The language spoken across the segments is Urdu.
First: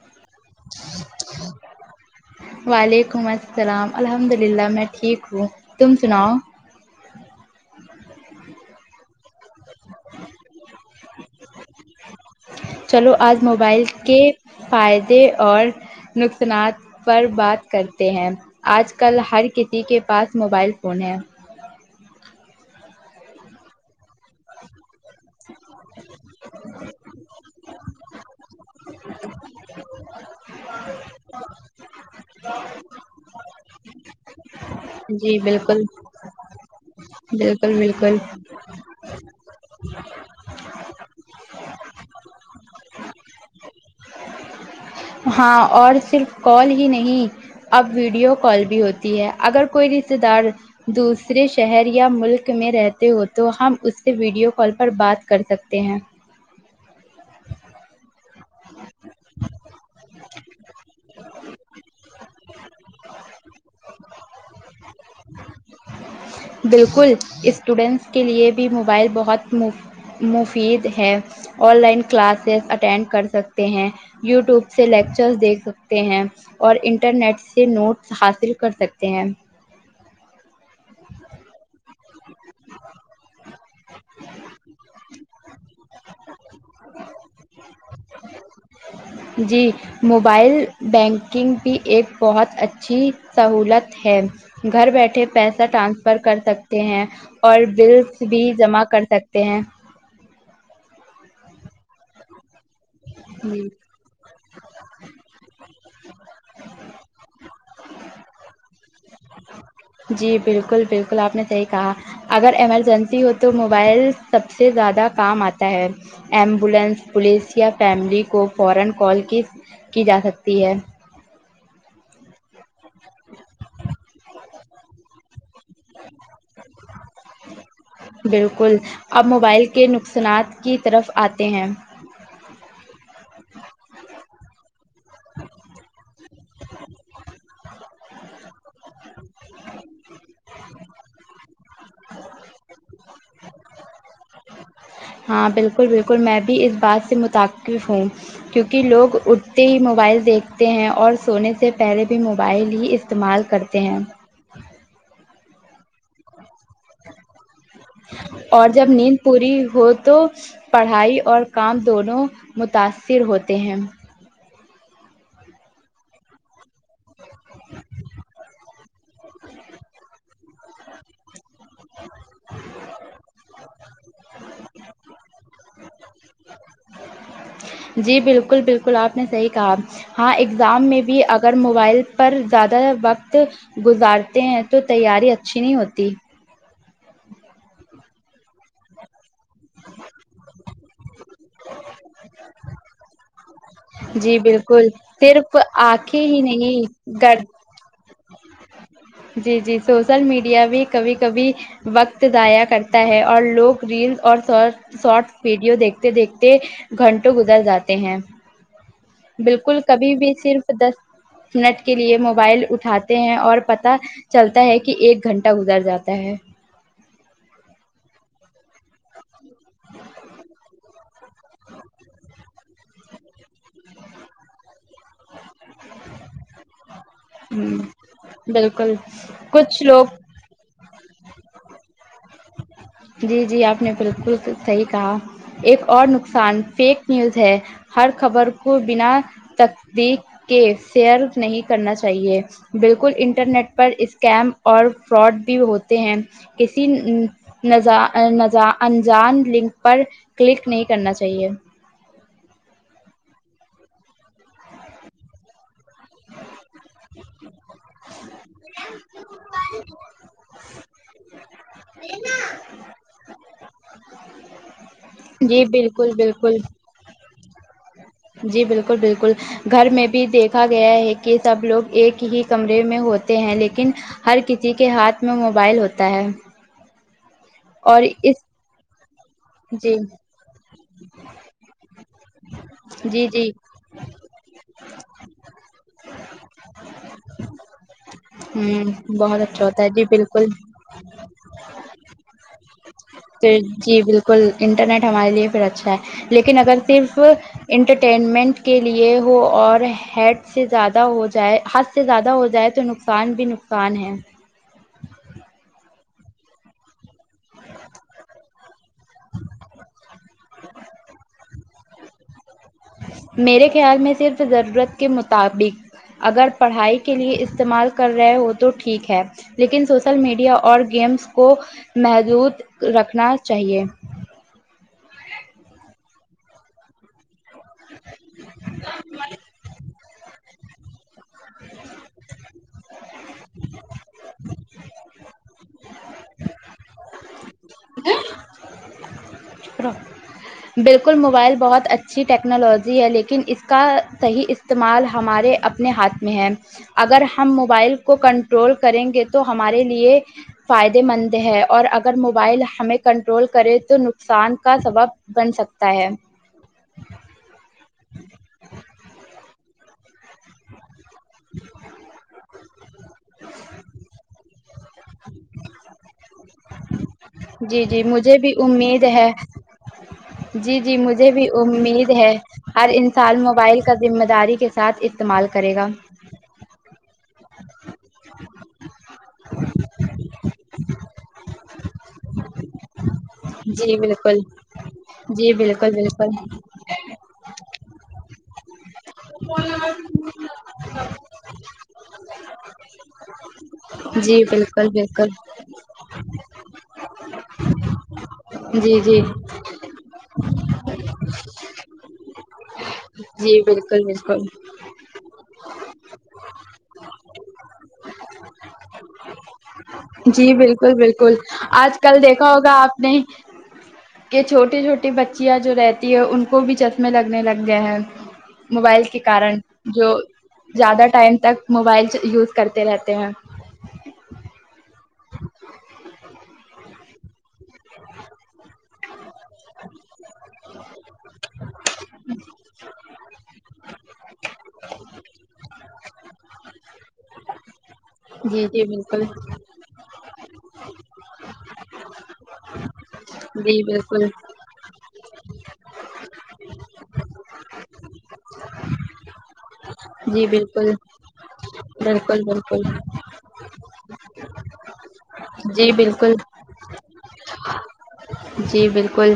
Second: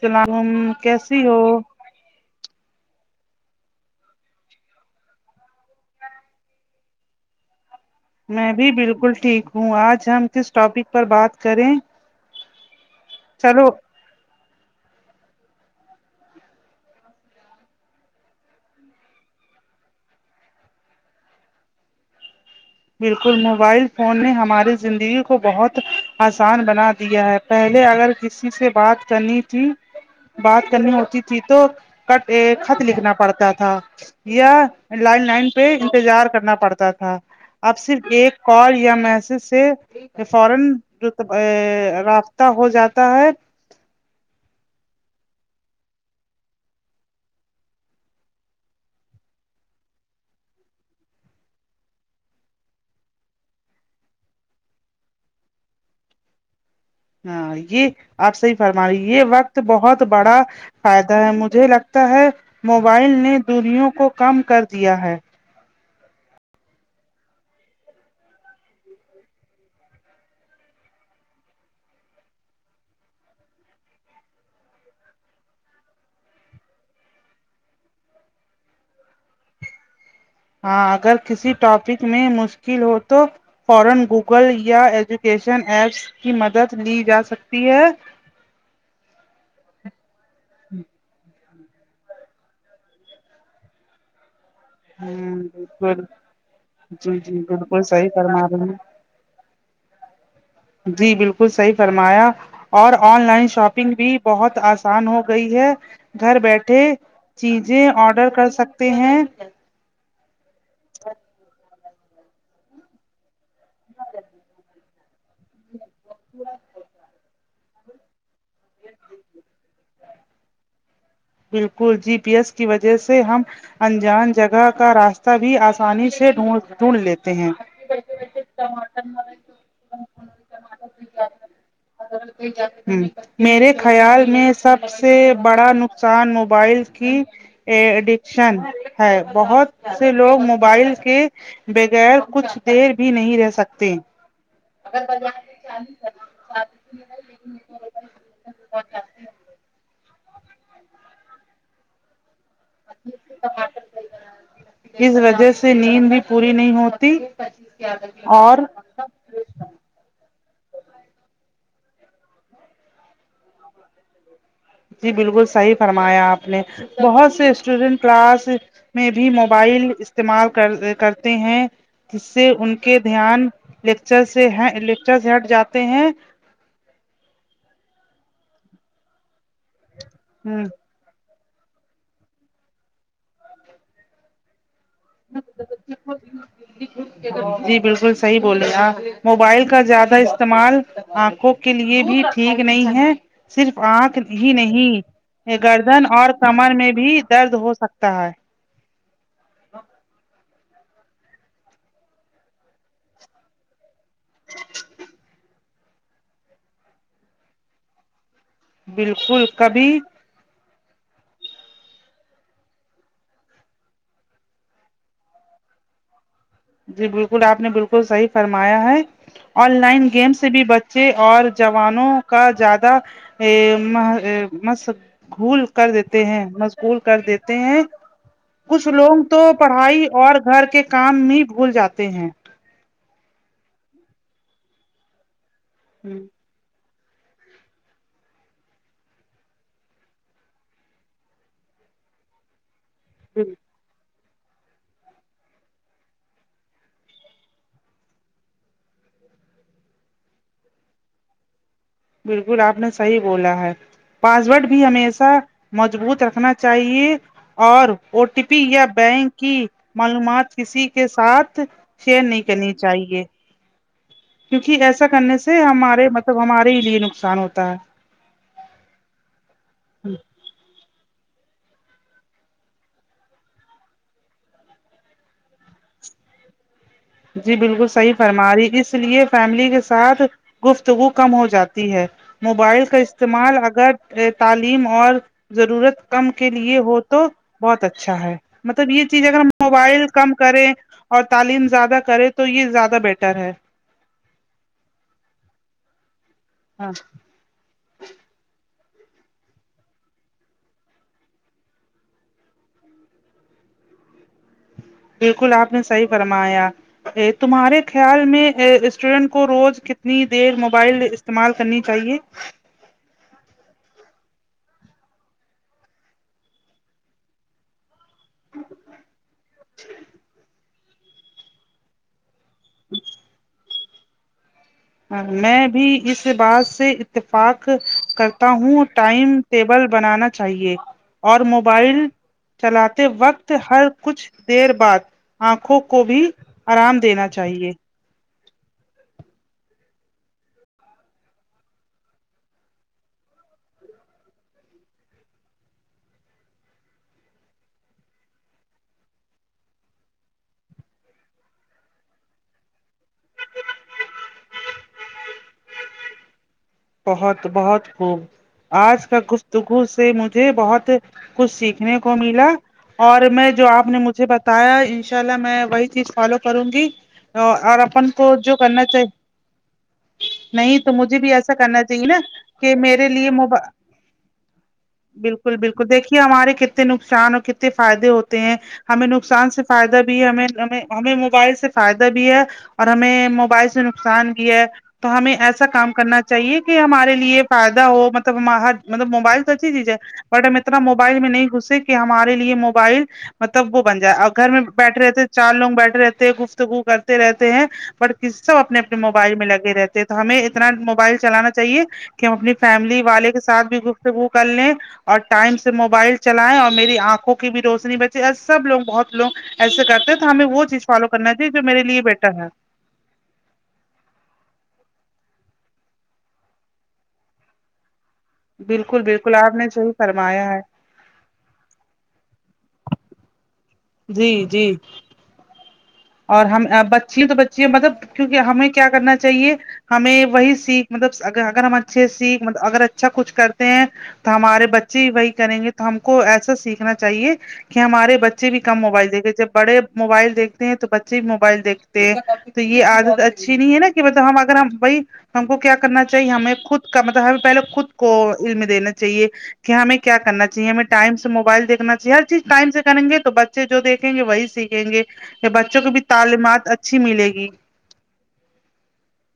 سلامم کیسی ہو وعلیکم السلام الحمد للہ میں ٹھیک ہوں تم سناؤ میں بھی بالکل ٹھیک ہوں آج ہم کس ٹاپک پر بات کریں چلو آج چلو موبائل کے فائدے اور نقصانات پر بات کرتے ہیں آج کل ہر کسی کے پاس موبائل فون ہے بالکل موبائل فون نے ہماری زندگی بہت آسان بنا دیا ہے پہلے اگر کسی سے بات کرنی تھی بات کرنی ہوتی تھی تو کٹ خط لکھنا پڑتا تھا یا لائن لائن پہ بالکل انتظار کرنا پڑتا تھا جی [unintelligible] اب صرف ایک کال یا میسج سے فورا رابطہ ہو جاتا ہے ہاں اور صرف کال ہی نہیں اب ویڈیو کال بھی ہوتی ہے اگر کوئی رشتے دار دوسرے شہر یا ملک میں رہتے ہو تو ہم اس سے ویڈیو کال پر بات کر سکتے ہیں ہاں یہ آپ صحیح فرما رہ یہ وقت بہت بڑا فائدہ ہے مجھے لگتا ہے موبائل نے دوریوں کو کم کر دیا ہے بالکل اسٹوڈنٹس کےلے بھی موبائل بہت مفت مفید ہیں آن لائن کلاسز اٹینڈ کر سکتے ہیں یو ٹیوب سے لیکچرس دیکھ سکتے ہیں اور انٹرنیٹ سے نوٹس حاصل کر سکتے ہیں ہاں اگر کسی ٹاپک میں مشکل ہو تو فورن گوگل یا ایجوکیشن ایپس کی مدد لی جا سکتی ہے جی موبائل بینک کنگ بھی ایک بہت اچھی سہولت ہے گھر بیٹھے ہوں پیسہ بالکل ٹرانسفر کر سکتے ہیں جی جی اور بالکل بل صحیح فرما رہی ہیں کر سکتے ہیں جی بالکل صحیح فرمایا اور آن لائن جی شاپنگ بھی بہت آسان ہو گئی ہے گھر بیٹھے چیزیں آڈر کر سکتے ہیں جی بالکل بالکل آپ نے صحیح کہا اگر ایمرجنسی ہو تو موبائل سب سے زیادہ کام آتا ہے ایمبولینس پولیس یا فیملی کو فورا کال کی کی جا سکتی ہے بالکل جی پی ایس کی وجہ سے ہم انجان جگہ کا راستہ بھی آسانی سے ڈھون ڈھونڈ لیتے ہیں بالکل اب موبائل کے نقصانات کی طرف آتے ہیں ہمم میرے خیال میں سب سے بڑا ن قصان موبائل کی ا ایڈکشن ہے بہت سے لوگ موبائل کے بغیر کچھ دیر بھی نہیں رہ سکتے ہاں بالکل بالکل میں بھی اس بات سے متقف ہوں کیونکہ لوگ ا تے ہی موبائل دیکھتے ہیں اور سونے سے پہلے بھی موبائل ہی استعمال کرتے ہیں اس وجہ سے نیند بھی پوری نہیں ہوتی اور جب نیند پوری ہو تو پڑھائی اور کام دونوں متاثر ہوتے ہیں جی بالکل صحیح فرمایا آپ نے بہت سے اسٹوڈینٹ کلاس میں بھی موبائل استعمال کر کرتے ہیں جس سے ان کے دھیان لیکچر سے لیکچر سے ہٹ جاتے ہیں جی بالکل بالکل آپ نے صحیح کہا ہاں اگزام میں بھی اگر موبائل پر زیادہ وقت گزارتے ہیں تو تیاری اچھی نہیں ہوتی جی [inaudible] جی بالکل صحیح بولے آپ موبائل کا زیادہ استعمال آنکھوں کے لیے بھی ٹھیک نہیں ہے صرف آنکھ جی ہی بالکل نہیں صرف گردن آنکھیں اور ہی کمر میں نہیں بھی گر درد ہو سک تا ہے جی جی سوشل میڈیا بھی کبھی کبھی وقت ضائع کرتا ہے اور لوگ ریل اور شارٹ شارٹ ویڈیو دیکھتے دیکھتے گھنٹوں گزر جاتے ہیں بالکل کبھی بھی صرف دس منٹ کے لیے موبائل اٹھاتے ہیں اور پتا چلتا ہے کہ ایک گھنٹہ گزر جاتا ہے جی بالکل آپ نے بالکل صحیح فرمایا ہے آن لائن گیم سے بھی بچے اور جوانوں کا زیادہ ا م مست گھول کر دیتے ہیں مشغول کر دیتے ہ ہیں کچھ بالکل لوگ تو کچھ پڑھائی لوگ اور گھر کے کام ہی بھول جاتے ہیں جی جی آپ نے بالکل صحیح کہا ایک اور نقصان فیک نیوز ہے ہر خبر کو بنا تقدیق کے شیئر نہیں کرنا چاہیے بالکل انٹرنیٹ پر اسکیم اور فراڈ بھی ہوتے ہیں کسی نا جا نا جا انجان لنک پر کلک نہیں کرنا چاہیے بالکل آپ نے صحیح بولا ہے پاسورڈ بھی ہمیشہ مضبوط رکھنا چاہیے اور او ٹی پی یا بینک کی معلومات کسی کے ساتھ شیئر نہیں کرنی چاہیے کیونکہ ایسا کرنے سے جی ہمارے بالکل مطلب بالکل ہمارے ہی لیے نقصان ہوتا ہے جی بالکل بالکل گھر میں بھی دیکھا گیا ہے کہ سب لوگ ایک ہی کمرے میں ہوتے ہیں لیکن ہر کسی کے ہاتھ میں موبائل ہوتا ہے جی بالکل اور صحیح اس فرما رہی اس لیے فیملی کے جی ساتھ گفتگو کم ہو جاتی ہے موبائل کا جی جی استعمال اگر تعلیم اور ضرورت کم کے لیے ہو تو بہت اچھا ہے مطلب یہ ہ چیز بہت اگر اچھا ہوتا ہے جی موبائل کم بالکل کریں اور تعلیم زیادہ کرے تو یہ زیادہ بیٹر ہے پھر جی بالکل انٹرنیٹ ہمارے لیے پھر اچھا ہے لیکن اگر ہاں صرف انٹرٹینمنٹ کے لیے ہو اور ہیڈ سے زیادہ ہو جائے حد سے زیادہ ہو جائے تو نقصان بھی ن کان ہے بالکل آپ نے صحیح فرمایا ا تمہارے خیال میں اسٹوڈنٹ کو روز کتنی دیر موبائل استعمال کرنی چاہیے میرے خیال میں صرف ضرورت کے مطابق اگر پڑھائی کے لیے استعمال کر رہے ہیں وہ تو ٹھیک ہے لیکن سوشل میڈیا اور گیمس کو محدود رکھنا چاہیے میں بھی اس بات سے اتفاق کرتا ہوں ٹائم ٹیبل بنانا چاہیے اور موبائل چلاتے وقت ہر کچھ دیر بعد آنکھوں کو بھی آرام دینا چاہیے اں [unintelligible] بالکل موبائل بہت اچھی ٹیکنالوجی ہے لیکن اس کا صحیح اس استعمال ہمارے اپنے ہاتھ میں ہیں اگر ہم موبائل کو کنٹرول کریں گے تو ہمارے لیے فائدے مند ہے اور اگر موبائل ہمیں کنٹرول کرے تو سان کا سبب بن سکتا ہے بہت بہت خوب آج کا گفتگو سے مجھے بہت کچھ سیکھنے کو ملا اور میں جو آپ نے مجھے بتایا انشاء اللہ میں وہی چیز فالو کروں گی اور جی جی اپن کو مجھے بھی جو کرنا امید چاہیے ہے جی نہیں تو جی مجھے بھی ایسا کرنا چاہیے امید نا ہے کہ ہر میرے لیے انسان موبائل کا ذمہ داری کے ساتھ استعمال کرے گا کہ ہمارے کتے نقصان اور کتے فائدے ہوتے ہیں ہمیں نقصان سے فائدہ بھی ہے ہمیں ہمیں موبائل سے فائدہ بھی ہے اور ہمیں مو بائل سے جی نقصان بالکل بھی ہے تو ہمیں جی ایسا کام بالکل کرنا چاہیے بالکل کہ ہمارے لیے فائدہ ہو مطلب م حد مطلب موبائل تو اچھی چیز ہے بٹ ہم اتنا موبائل میں نہیں گھسے کہ ہمارے لیے موبائل مطلب وہ بن جائے اور جی گھر میں بالکل بیٹھے بالکل رہتےچار لوگ بیٹھے رہتے ہیں گفتگو کرتے رہتے ہیں پر کے سب اپنے اپنے جی جی موبائل میں لگے رہتے تو ہمیں اتنا موبائل چلانا چاہیے کہ ہم اپنی فیملی والے کے جی ساتھ بھی بالکل گفتگو کر بالکل لیں اور ٹائم سے موبائل چلائیں اور میری آنکھوں کی بھی روشنی بچے سب لوگ بہت لوگ ایسے کرتے ہیں تو ہمیں جی وہ چیز بالکل فالو بالکل کرنا چاہیے جو میرے آج لیے کل بیٹر ہے دیکھا ہوگا آپ نے کہ چھوٹی چھوٹی بچیاں جو رہتی ہے ان کو بھی چشمے لگنے لگ گئے ہیں بالکل موبائل کے بالکل کارن آپ نے صحیح جو فرمایا ہے زیادہ ٹائم تک موبائل یوز کرتے رہتے ہیں جی جی اور ہم بچیاں تو بچیاں مطلب کیونکہ ہمیں کیا کرنا چاہیے ہمیں وہی سیکھ مطلب اگر ہم اچھے سیکھ اگر اچ اچھا کچھ کرتے ہیں تو ہمارے بچے وہی کریں گے تو ہم کو ایسا سیکھنا چاہیے کہ ہمارے بچے بھی جی کم جی موبائل بالکل دیکھے جب بڑے موبائل دیکھتے ہیں تو بچے بھی موبائل دیکھتے ہیں تو یہ عادت اچھی نہیں ہے جی نا کہ بالکل مطلب ہم اگر ہم بائی ہم کو کیا کرنا چاہیے ہمیں خود کا مطلب ہمیں پہلے خود کو علم دینا چاہیے کہ ہمیں کیا کرنا جی چاہے ہمیں بالکل ٹائم سے موبائل دیکھنا چاہیے ہر چیز بالکل ٹائم سے بالکل کریں گے ب چبے جو دیکھیں گے وہی سیکھیں گے یا بچوں جی کو بھی بالکل تعلیمات اچھی ملے گی جی بالکل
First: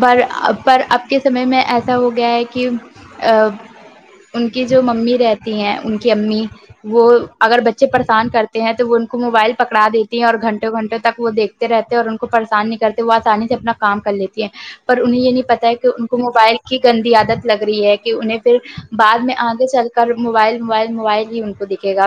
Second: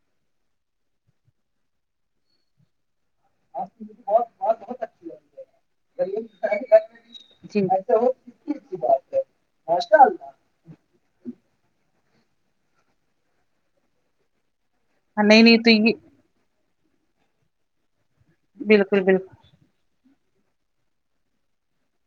بر پر اب کے سمے میں ایسا ہو گیا ہے کہ اب ان کی جو ممی رہتی ہیں ان کی امی وہ اگر جی بچے پریشان نہیں کر ہیں تو وہ ان کو موبائل پکڑا دیتی ہیں اور گھنٹوں گھنٹوں تک وہ دیکھتے رہتے ہے اور ان کو پریشان نہیں کرتے وہ آسانی سے اپنا کام کر لیتی ہیں پر انہیں یہ نہیں پتا تو ہے کہ یہ ان کو موبائل کی گندی عادت لگ رہی ہے کہ انہیں پھر بالکل بالکل بعد میں آگے چل کر موبائل موبائل موبائل ہی ان کو دکھے گا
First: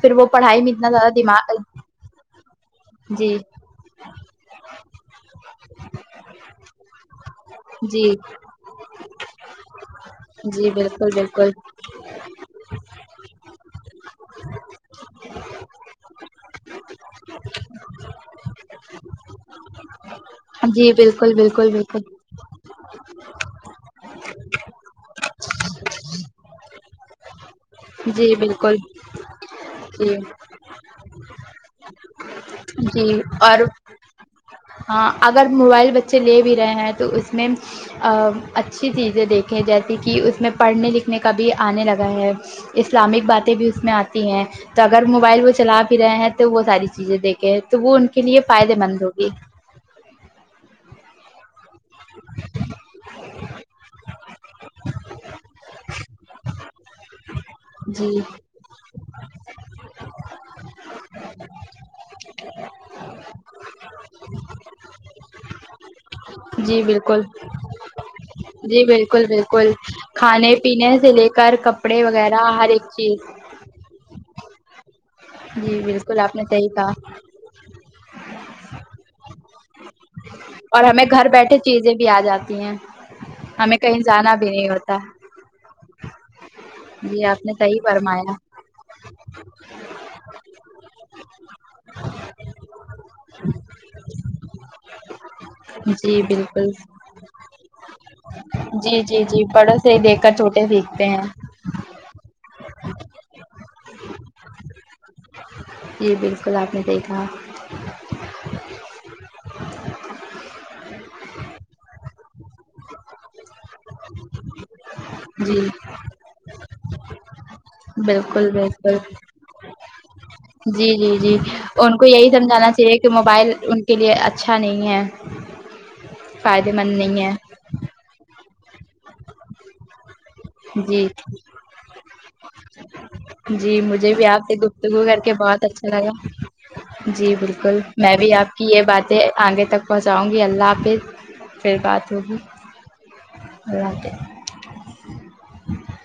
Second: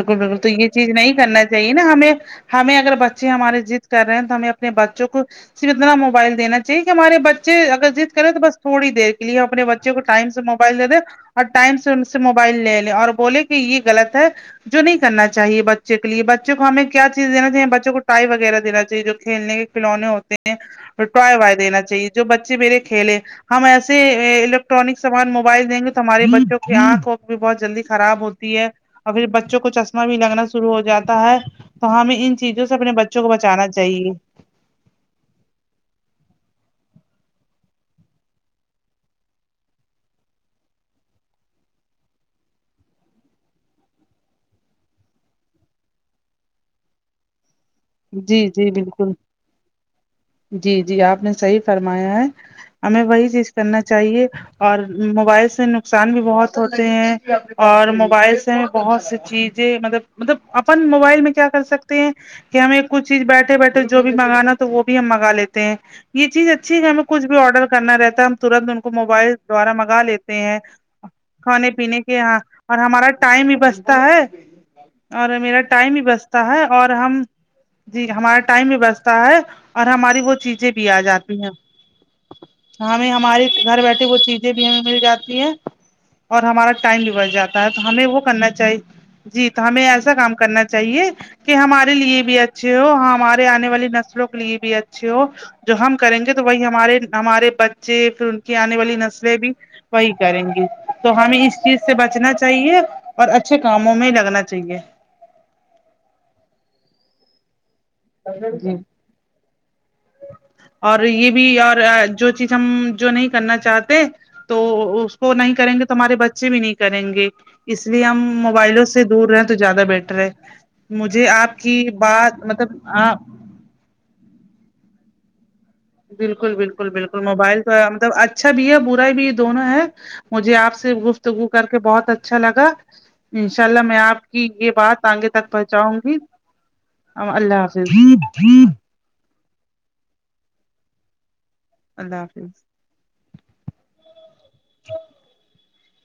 پھر وہ بالکل تو پڑھائی یہ میں چیز اتنا زیادہ نہیں کرنا دماغ چاہیے نا ہمیں ہمیں اگر بچے جی ہمارے زد کر رہے ہیں تو ہمیں اپنے بچوں کو اتنا موبائل دینا چاہیے کہ ہمارے بچے اگر جی زد کریں تو بس تھوڑی دیر کے لیے اپنے بچے بچے کو ٹائم سے جی موبائل دے دے بالکل بالکل وں سے ان سے موبائل لے لیں اور بولے کہ یہ غلط ہے جو نہیں کرنا چاہیے بچے کے لیے بچوں کو ہمیں کیا چیز دینا چاہیے بچوں کو ٹائی وغیرہ دینا چاہیے جو کھیلنے کھلونے ہوتے ہیں جی بالکل ٹوائے وائے بالکل دینا بالکل چاہیے جو بچے میرے کھیلے ہم ایسے الیکٹرانک سامان موبائل دیں گے تو ہمارے بچوں کی آنکھوں کو بھی بہت جلدی خراب جی ہوتی ہے بالکل ابھی بچ بچوں کو چشمہ بھی جی لگنا شروع ہو جاتا ہے تو ہمیں ان چیزوں سے اپنے جی بچوں کو اور بچانا چاہیے ہاں اگر موبائل بچے لے بھی رہے ہیں تو اس میں آ اچھی چیزیں دیکھیں جیسے کہ اس میں پڑھنے لکھنے کا بھی آنے لگا ہے اسلامک باتیں بھی اس میں آتی ہیں تو اگر موبائل وہ چلا بھی رہے ہیں تو وہ ساری چیزیں دیکھ تے تو وہ ان کے لیے جی جی فائدے مند بالکل ہوگی جی جی آپ نے صحیح فرمایا ہے ہمیں وہی چیز کرنا چاہیے اور موبائل سے نقصان بھی بہت ہوتے ہیں اور جی موبائل سے بہت سی چیزیں مطلب مطلب اپن موبائل میں کیا کر سکتے ہیں کہ ہمیں کچھ چیز بیٹھے بیٹھے جو بھی منگانا تو وہ بھی ہم منگا لیتے ہیں یہ چیز اچھی جی ہے ہمیں بالکل کچھ بھی آرڈر کرنا رہتا ہے ہم ترنت ان جی کو بالکل موبائل بالکل دوارا منگا لیتے کھانے ہیں پینے سے لے کر کھانے پینے کپڑے کے یہاں وغیرہ ہر اور ایک ہمارا چیز ٹائم بھی بچتا ہے اور میرا جی ٹائم بھی بالکل آپ نے بچتا ہے صحیح اور کہا ہم جی ہمارا ٹائم بھی بچتا ہے اور ہماری وہ چیزیں اور بھی آ ہمیں گھر جاتی ہیں بیٹھے چیزیں بھی آ جاتی ہیں ہمیں ہماری ہمیں گھر کہیں بیٹھے وہ جانا چیزیں بھی نہیں ہمیں ہوتا مل جاتی ہیں اور ہمارا ٹائم بھی جی بچ آپ نے جاتا ہے صحیح تو ہمیں وہ فرمایا کرنا چاہیے جی تو ہمیں ایسا کام کرنا چاہیے کہ ہمارے لیے بھی اچھے ہو ہمارے آنے والی نسلوں کے لیے بھی اچھے ہو جو ہم کریں جی گے تو وہی بالکل ہم ہمارے ہمارے بچے پھر ان کی آنے والی جی جی نسلیں جی بھی بڑوں سے ہی وہی دیکھ کر کریں گی چھوٹے سیکھتے تو ہیں ہمیں اس چیز سے بچنا چاہیے اور اچھے کاموں میں لگنا چاہیے یہ بالکل آپ نے دیکھا جی اور یہ بھی اور جو چیز ہم جو نہیں کرنا چاہتے تو اس کو نہیں جی کریں گے ہمارے بچے بھی نہیں کریں گے اس لیے ہم بالکل موبائلوں بالکل سے دور رہے تو زیادہ بیٹر ہے جی جی مجھے جی آپ کی ان کو یہی بات سمجھانا مطلب چاہیے کہ ہاں موبائل ان کے لیے اچھا نہیں ہے بالکل فائدے بالکل مند بالکل نہیں ہے موبائل تو مطلب اچھا بھی ہے برا بھی ہے دونوں ہے مجھے آپ سے جی گفتگو کر کے بہت اچھا لگا ان شاء جی اللہ میں مجھے آپ بھی کی سے یہ بات کر آگے کے تک بہت اچھا پہنچاؤں گی لگا جی اللہ بالکل حافظ میں بھی آپ کی یہ بات آگے تک پہنچاؤں گی اللہ حافظ پھر بات اللہ ہوگی حافظ اوکے ہ [inaudible]